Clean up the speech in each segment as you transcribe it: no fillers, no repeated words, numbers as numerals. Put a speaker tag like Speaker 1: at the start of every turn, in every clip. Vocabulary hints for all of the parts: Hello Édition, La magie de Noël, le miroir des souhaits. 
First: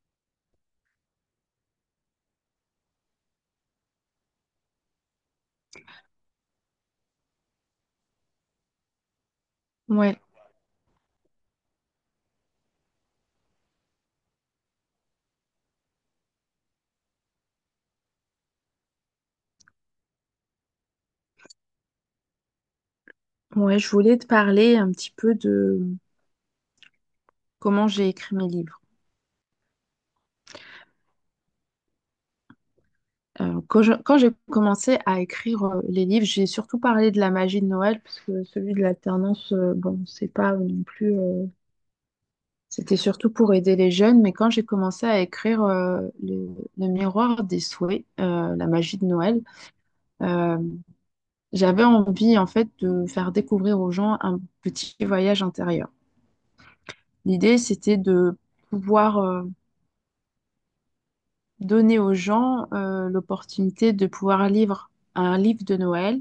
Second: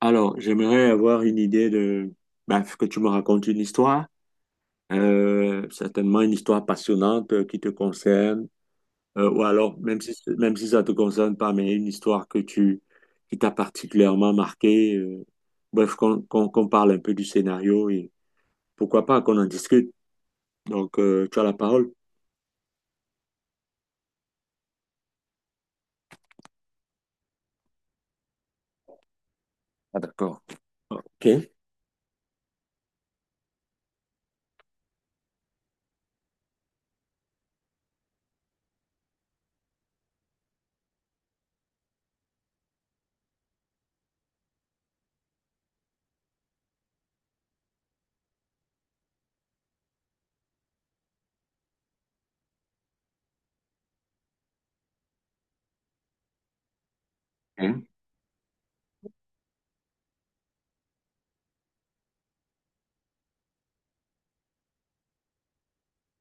Speaker 1: Alors, j'aimerais avoir une idée de... bah, que tu me racontes une histoire, certainement une histoire passionnante qui te concerne, ou alors,
Speaker 2: Ouais,
Speaker 1: même si ça te concerne pas, mais une histoire qui t'a particulièrement marqué. Bref, qu'on parle un peu du scénario et pourquoi pas qu'on en discute. Donc, tu as la parole.
Speaker 2: ouais, je voulais te parler un petit peu de comment j'ai écrit mes livres.
Speaker 1: Ah, d'accord. OK.
Speaker 2: Quand j'ai commencé à écrire les livres, j'ai surtout parlé de la magie de Noël, parce que celui de l'alternance, bon, c'est pas non plus. C'était surtout pour aider les jeunes, mais quand j'ai commencé à écrire le miroir des souhaits, la magie de Noël, euh, j'avais envie en fait de faire découvrir aux gens un petit voyage intérieur. L'idée,
Speaker 1: Ok,
Speaker 2: c'était de pouvoir donner aux gens l'opportunité de pouvoir lire un livre de Noël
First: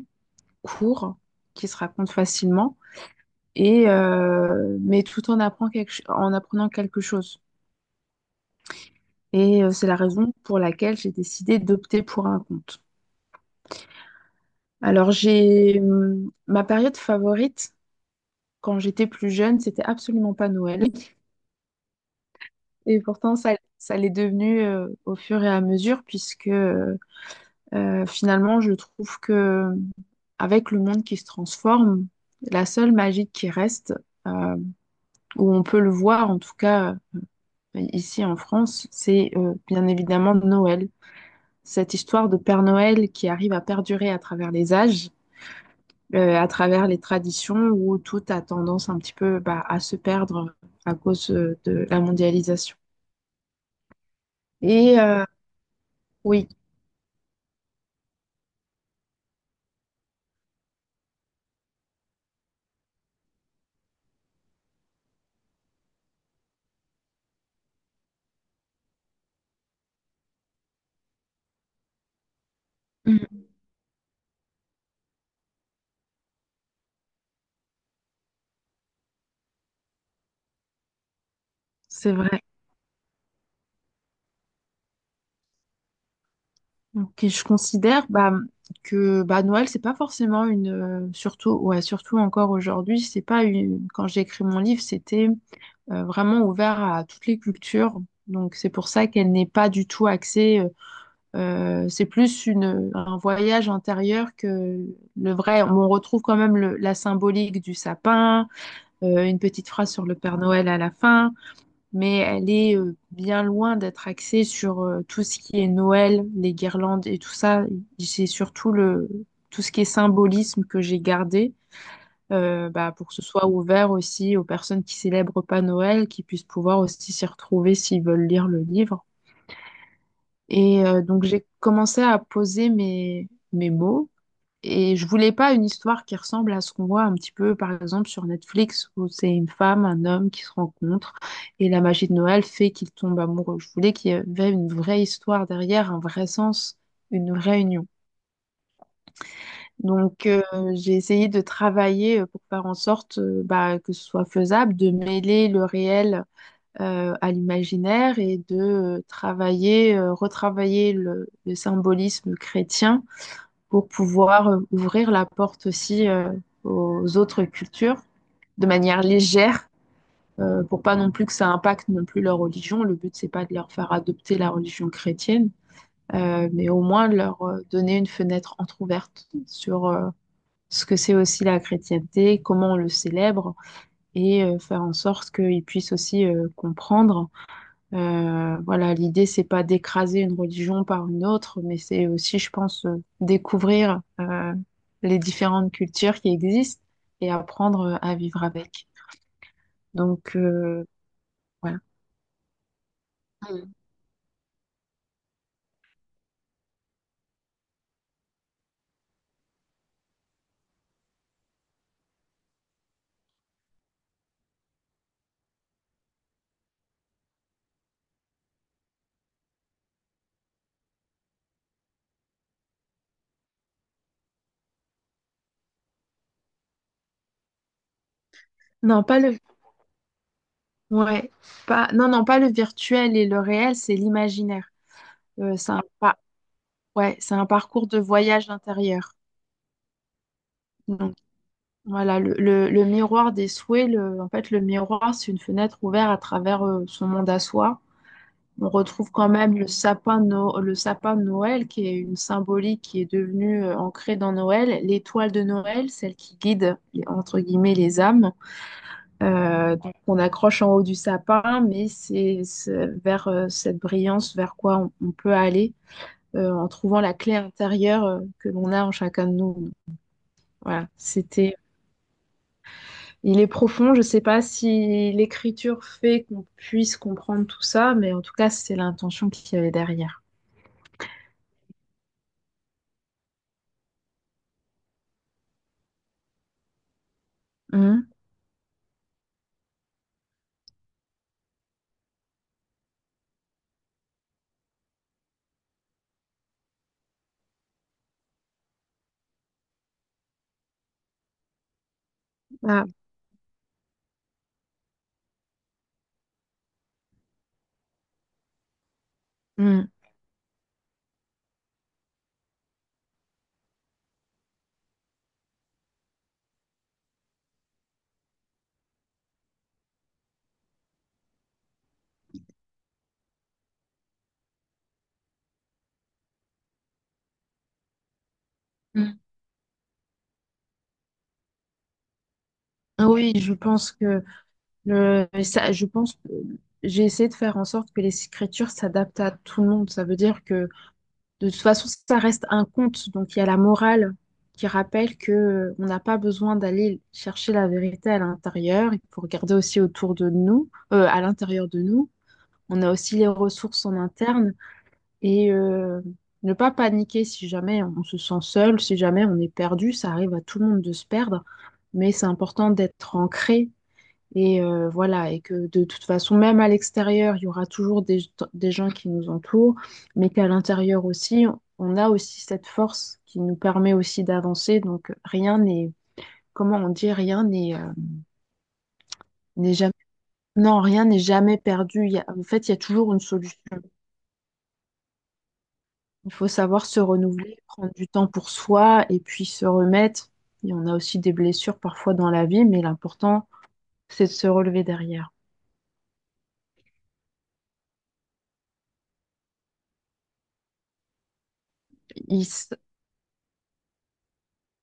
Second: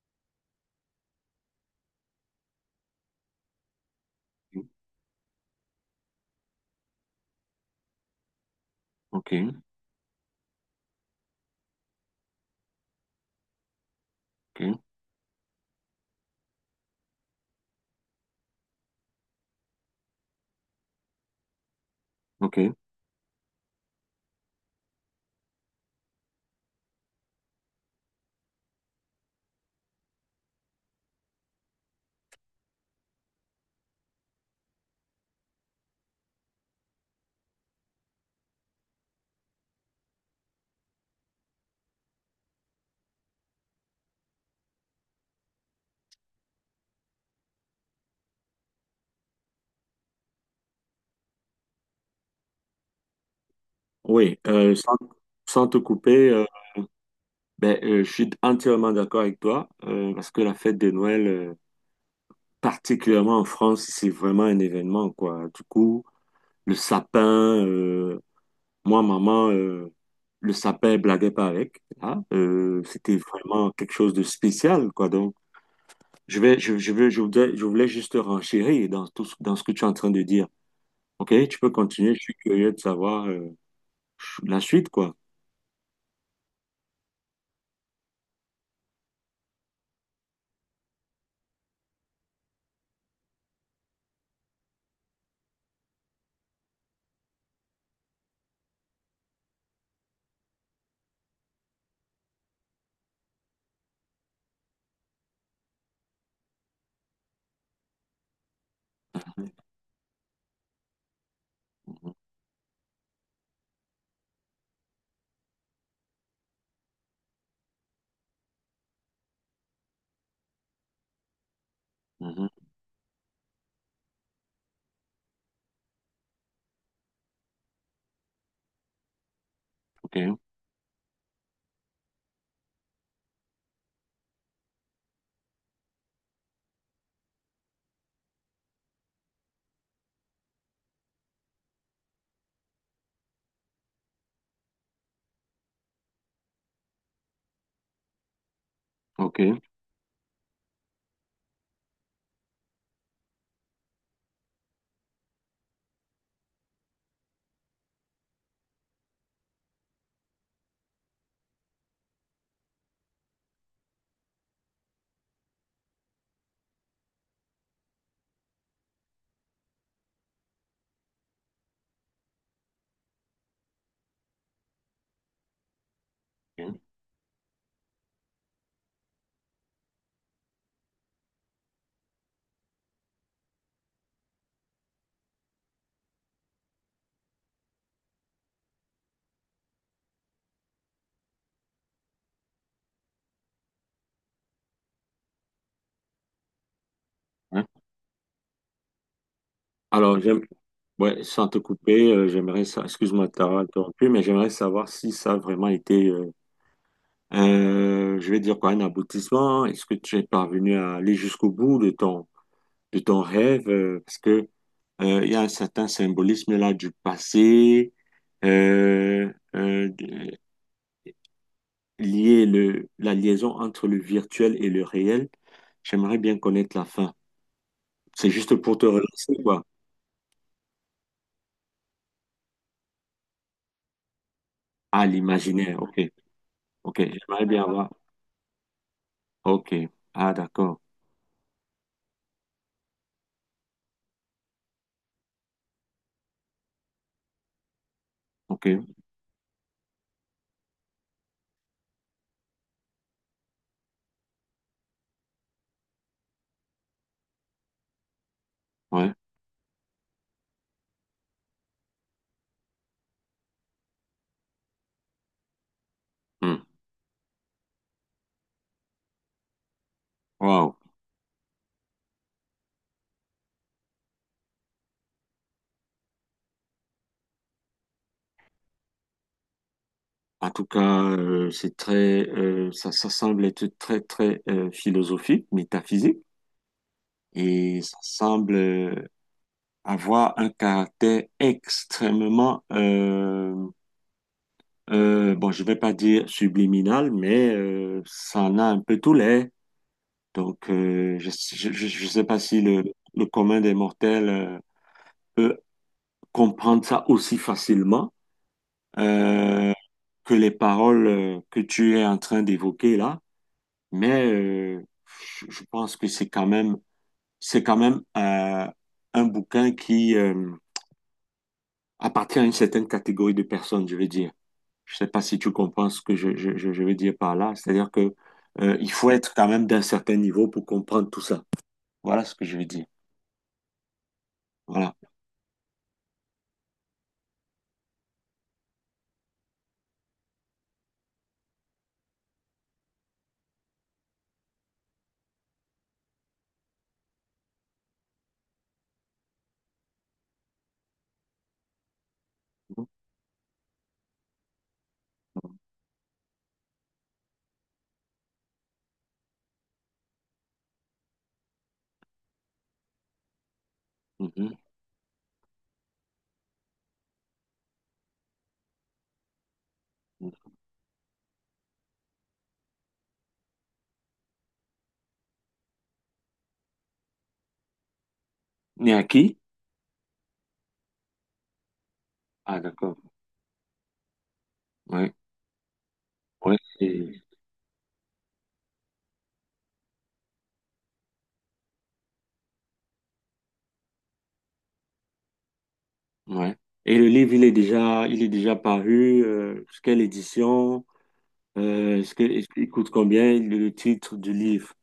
Speaker 2: court qui se raconte facilement et mais tout en apprend quelque ch- en apprenant quelque chose.
Speaker 1: ok,
Speaker 2: C'est la raison pour laquelle j'ai décidé d'opter pour un conte.
Speaker 1: ok,
Speaker 2: Alors j'ai Ma période favorite quand j'étais plus jeune, c'était absolument pas Noël,
Speaker 1: ok.
Speaker 2: et pourtant ça l'est devenu au fur et à mesure puisque Finalement, je trouve que avec le monde qui se transforme, la seule magie qui reste, euh, où on peut le voir, en tout cas ici en France, c'est bien évidemment Noël. Cette histoire de Père Noël qui arrive à perdurer à travers les âges, à travers les traditions, où tout a tendance un petit peu à se perdre à cause de la mondialisation.
Speaker 1: Oui,
Speaker 2: Et euh,
Speaker 1: sans te couper.
Speaker 2: oui.
Speaker 1: Ben, je suis entièrement d'accord avec toi, parce que la fête de Noël, particulièrement en France, c'est vraiment un événement, quoi. Du coup, le sapin, moi, maman, le sapin, elle blaguait pas avec, hein. C'était
Speaker 2: Mhm.
Speaker 1: vraiment quelque chose de spécial, quoi. Donc, je vais, je veux, je voudrais, je voulais juste renchérir dans dans ce que tu es en train de dire. OK, tu peux
Speaker 2: C'est
Speaker 1: continuer, je suis
Speaker 2: vrai.
Speaker 1: curieux de savoir, la suite, quoi.
Speaker 2: Ok, je considère que Noël, c'est pas forcément une. Surtout, ouais, surtout encore aujourd'hui, c'est pas une. Quand j'ai écrit mon livre, c'était vraiment ouvert à toutes les cultures. Donc, c'est pour ça qu'elle n'est pas du tout axée. C'est plus un voyage intérieur que le vrai. On retrouve quand même la symbolique du sapin, une petite phrase sur le Père Noël à la fin,
Speaker 1: Mhm,
Speaker 2: mais elle est bien loin d'être axée sur tout ce qui est Noël, les guirlandes et tout ça. C'est surtout le tout ce qui est symbolisme que j'ai gardé,
Speaker 1: mhm,
Speaker 2: pour que ce soit ouvert aussi aux personnes qui célèbrent pas Noël, qui puissent pouvoir aussi s'y retrouver s'ils veulent lire le livre.
Speaker 1: OK,
Speaker 2: Donc j'ai commencé à poser mes mots. Et je voulais pas une histoire qui ressemble à ce qu'on voit un petit peu, par exemple, sur Netflix, où c'est une femme, un homme qui se rencontrent et la magie de Noël fait qu'ils tombent amoureux. Je voulais qu'il y avait une vraie histoire derrière, un vrai sens, une vraie union.
Speaker 1: OK.
Speaker 2: Donc, euh, j'ai essayé de travailler pour faire en sorte, que ce soit faisable, de mêler le réel à l'imaginaire et de retravailler le symbolisme chrétien pour pouvoir ouvrir la porte aussi aux autres cultures de manière légère, pour pas non plus que ça impacte non plus leur religion. Le but, c'est pas de leur faire adopter la religion chrétienne, mais au moins de leur donner une fenêtre entrouverte sur ce que c'est aussi la chrétienté, comment on le célèbre, et faire en sorte qu'ils puissent aussi comprendre. Voilà, l'idée, c'est pas d'écraser une religion par une autre, mais c'est aussi, je pense, découvrir les différentes cultures qui existent et
Speaker 1: OK.
Speaker 2: apprendre à vivre avec.
Speaker 1: Alors,
Speaker 2: Donc,
Speaker 1: j'aime,
Speaker 2: euh,
Speaker 1: ouais, sans te
Speaker 2: voilà.
Speaker 1: couper, j'aimerais ça, excuse-moi de t'avoir
Speaker 2: Mm.
Speaker 1: interrompu, mais j'aimerais savoir si ça a vraiment été, je vais dire quoi, un aboutissement. Est-ce que tu es parvenu à aller jusqu'au bout de de ton rêve? Parce que, il y a un certain symbolisme là du passé, euh, euh, de- lié la liaison entre le virtuel et le réel. J'aimerais bien connaître la fin. C'est juste pour te
Speaker 2: Non, pas
Speaker 1: relancer,
Speaker 2: le,
Speaker 1: quoi.
Speaker 2: ouais, non, non, pas le virtuel et le réel, c'est l'imaginaire.
Speaker 1: Ah,
Speaker 2: C'est
Speaker 1: l'imaginaire,
Speaker 2: un,
Speaker 1: ok,
Speaker 2: pas,
Speaker 1: ok.
Speaker 2: Ouais, c'est un
Speaker 1: J'aimerais bien
Speaker 2: parcours
Speaker 1: avoir.
Speaker 2: de voyage intérieur.
Speaker 1: Ok. Ah, d'accord.
Speaker 2: Donc, le miroir des souhaits, en fait, le miroir, c'est une fenêtre ouverte à travers son monde à soi. On
Speaker 1: Ok.
Speaker 2: retrouve quand même le sapin, de No- le sapin de Noël, qui est une symbolique qui est devenue ancrée dans Noël, l'étoile de Noël, celle qui guide, entre guillemets, les âmes,
Speaker 1: Ouais.
Speaker 2: donc qu'on accroche en haut du sapin, mais c'est vers cette brillance vers quoi on peut aller
Speaker 1: Hmm.
Speaker 2: en trouvant la clé intérieure que l'on a en chacun de nous.
Speaker 1: Wow.
Speaker 2: Voilà, c'était. Il est profond, je ne sais pas si l'écriture fait qu'on puisse comprendre tout ça, mais en tout cas, c'est l'intention qu'il y avait derrière.
Speaker 1: En tout cas, c'est ça, ça semble être très, très philosophique, métaphysique, et ça
Speaker 2: Mhm.
Speaker 1: semble avoir un caractère extrêmement, bon, je vais pas dire subliminal, mais ça en a un peu tous les. Donc, je sais pas si
Speaker 2: Ah.
Speaker 1: le commun des mortels peut comprendre ça aussi facilement. Euh,
Speaker 2: Mm.
Speaker 1: que les paroles que tu es en train d'évoquer là, mais je pense que c'est quand même un bouquin qui appartient à une certaine catégorie de personnes, je veux dire. Je sais pas si tu comprends ce que je veux dire par là, c'est-à-dire que il faut
Speaker 2: Mm.
Speaker 1: être quand même d'un certain niveau pour comprendre tout ça. Voilà ce que je veux dire.
Speaker 2: Oui, je pense que
Speaker 1: Voilà.
Speaker 2: je pense que j'ai essayé de faire en sorte que les écritures s'adaptent à tout le monde. Ça veut dire que de toute façon, ça reste un conte. Donc il y a la morale qui rappelle que on n'a pas besoin d'aller chercher la vérité à l'intérieur. Il faut regarder aussi autour de nous, à l'intérieur de nous. On a aussi les ressources en interne. Et euh, Ne pas paniquer si jamais on se sent seul, si jamais on est perdu, ça arrive à tout le monde de se perdre, mais c'est important d'être ancré,
Speaker 1: Mhm.
Speaker 2: et voilà, et que de toute façon, même à l'extérieur, il y aura toujours des gens qui nous entourent, mais qu'à l'intérieur aussi, on a aussi cette force qui nous permet aussi d'avancer. Donc rien n'est, comment on dit,
Speaker 1: Né à qui?
Speaker 2: n'est jamais, non, rien n'est jamais perdu. En
Speaker 1: Ah,
Speaker 2: fait, il y a
Speaker 1: d'accord.
Speaker 2: toujours une solution.
Speaker 1: Oui.
Speaker 2: Il faut
Speaker 1: Ouais,
Speaker 2: savoir se
Speaker 1: c'est-
Speaker 2: renouveler, prendre du temps pour soi et puis se remettre. Et on a aussi des blessures parfois dans la vie, mais l'important, c'est de se relever derrière.
Speaker 1: ouais. Et le livre, il est déjà paru. Quelle édition?
Speaker 2: Il
Speaker 1: Est-ce qu'il
Speaker 2: s-
Speaker 1: coûte combien le titre du livre?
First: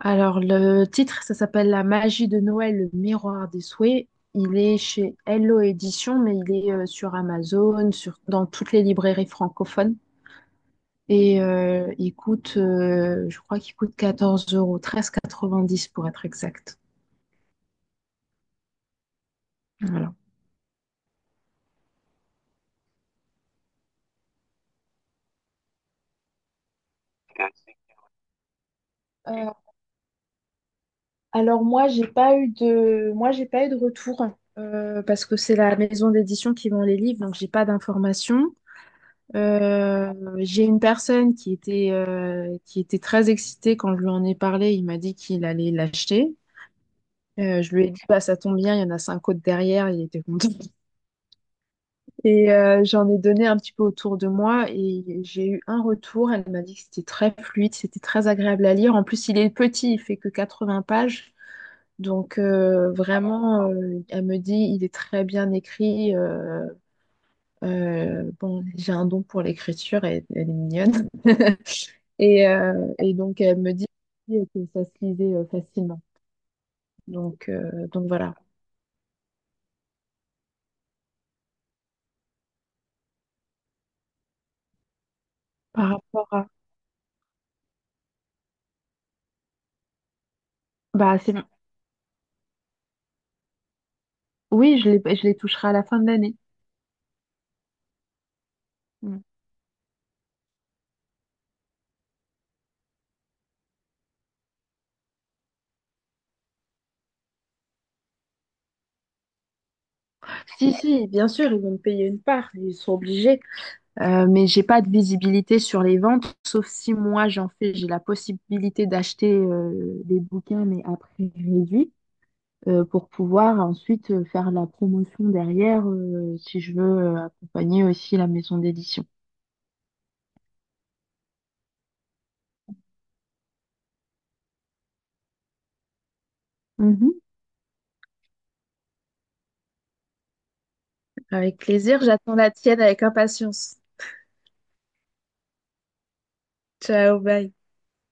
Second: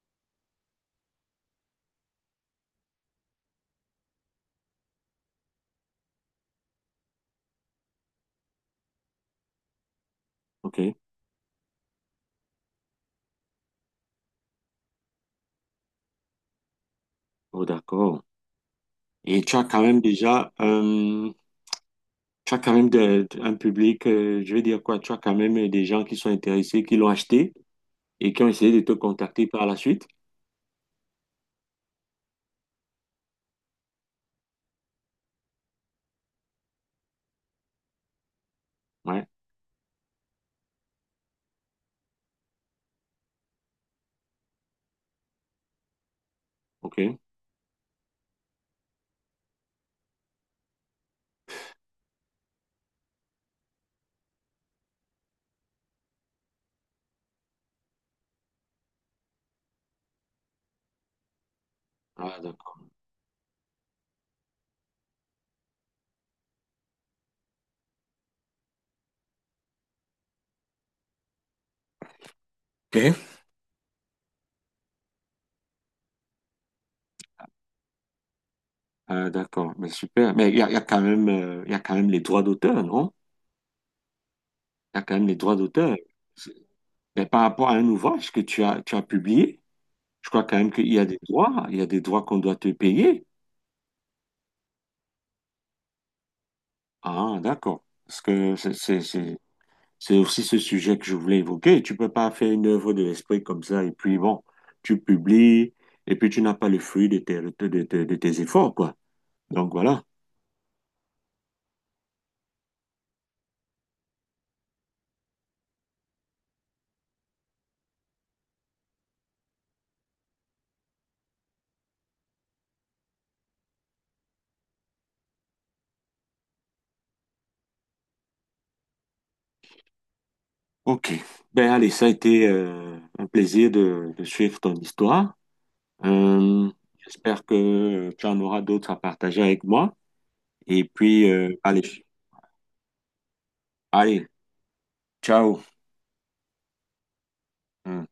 Speaker 2: Alors, le titre, ça s'appelle La magie de Noël, le miroir des souhaits. Il est chez Hello Édition, mais il est sur Amazon, sur... dans toutes les librairies francophones.
Speaker 1: Ok.
Speaker 2: Il coûte, je crois qu'il coûte 14 euros, 13,90 pour être exact.
Speaker 1: Oh, d'accord. Et tu as quand même
Speaker 2: Voilà.
Speaker 1: déjà, tu as quand même un public, je vais dire quoi, tu as quand même des gens qui sont intéressés, qui l'ont acheté et qui ont essayé de te contacter
Speaker 2: Euh,
Speaker 1: par la suite.
Speaker 2: Alors moi, j'ai pas eu de retour parce que c'est la maison d'édition qui vend les livres, donc j'ai pas d'informations.
Speaker 1: Ouais.
Speaker 2: Euh, j'ai une personne qui était très excitée quand je lui en ai parlé. Il m'a dit qu'il allait l'acheter.
Speaker 1: Ok.
Speaker 2: Je lui ai dit, bah, ça tombe bien, il y en a cinq autres derrière. Il était content. J'en ai donné un petit peu autour de moi et j'ai eu un retour. Elle m'a dit que c'était très fluide, c'était très agréable à lire. En plus, il est petit, il fait que 80 pages.
Speaker 1: Ah, d'accord.
Speaker 2: Elle me dit, il est très bien écrit. Bon, j'ai un don pour l'écriture, elle est mignonne. Et, euh,
Speaker 1: Ok.
Speaker 2: et donc, elle me dit que ça se lisait facilement. Donc voilà.
Speaker 1: Ah, d'accord. Mais super. Mais il y a quand même, il y a quand même les droits d'auteur, non? Il y a quand même les droits
Speaker 2: Par
Speaker 1: d'auteur.
Speaker 2: rapport à...
Speaker 1: C'est- mais par rapport à un ouvrage que tu as publié, je crois quand même qu'il y a des
Speaker 2: Bah, c'est...
Speaker 1: droits, il y a des droits qu'on doit te payer.
Speaker 2: Oui, je les toucherai à la fin de l'année.
Speaker 1: Ah, d'accord. Parce que
Speaker 2: Mm.
Speaker 1: c'est aussi ce sujet que je voulais évoquer. Tu peux pas faire une œuvre de l'esprit comme ça et puis bon, tu publies et puis tu n'as pas le fruit de tes efforts, quoi. Donc voilà.
Speaker 2: Si, si, bien sûr, ils vont me payer une part, ils sont obligés. Mais j'ai pas de visibilité sur les ventes, sauf si moi j'en fais, j'ai la possibilité d'acheter des bouquins, mais à prix réduit, pour pouvoir ensuite faire la promotion derrière, si je veux accompagner aussi la maison d'édition.
Speaker 1: OK. Ben allez, ça a été un plaisir de suivre ton histoire. Euh,
Speaker 2: Mhm.
Speaker 1: J'espère que tu en auras d'autres à partager avec moi. Et puis,
Speaker 2: Avec plaisir, j'attends la tienne avec impatience.
Speaker 1: allez, ciao.
Speaker 2: Ciao, bye.
Speaker 1: Hum.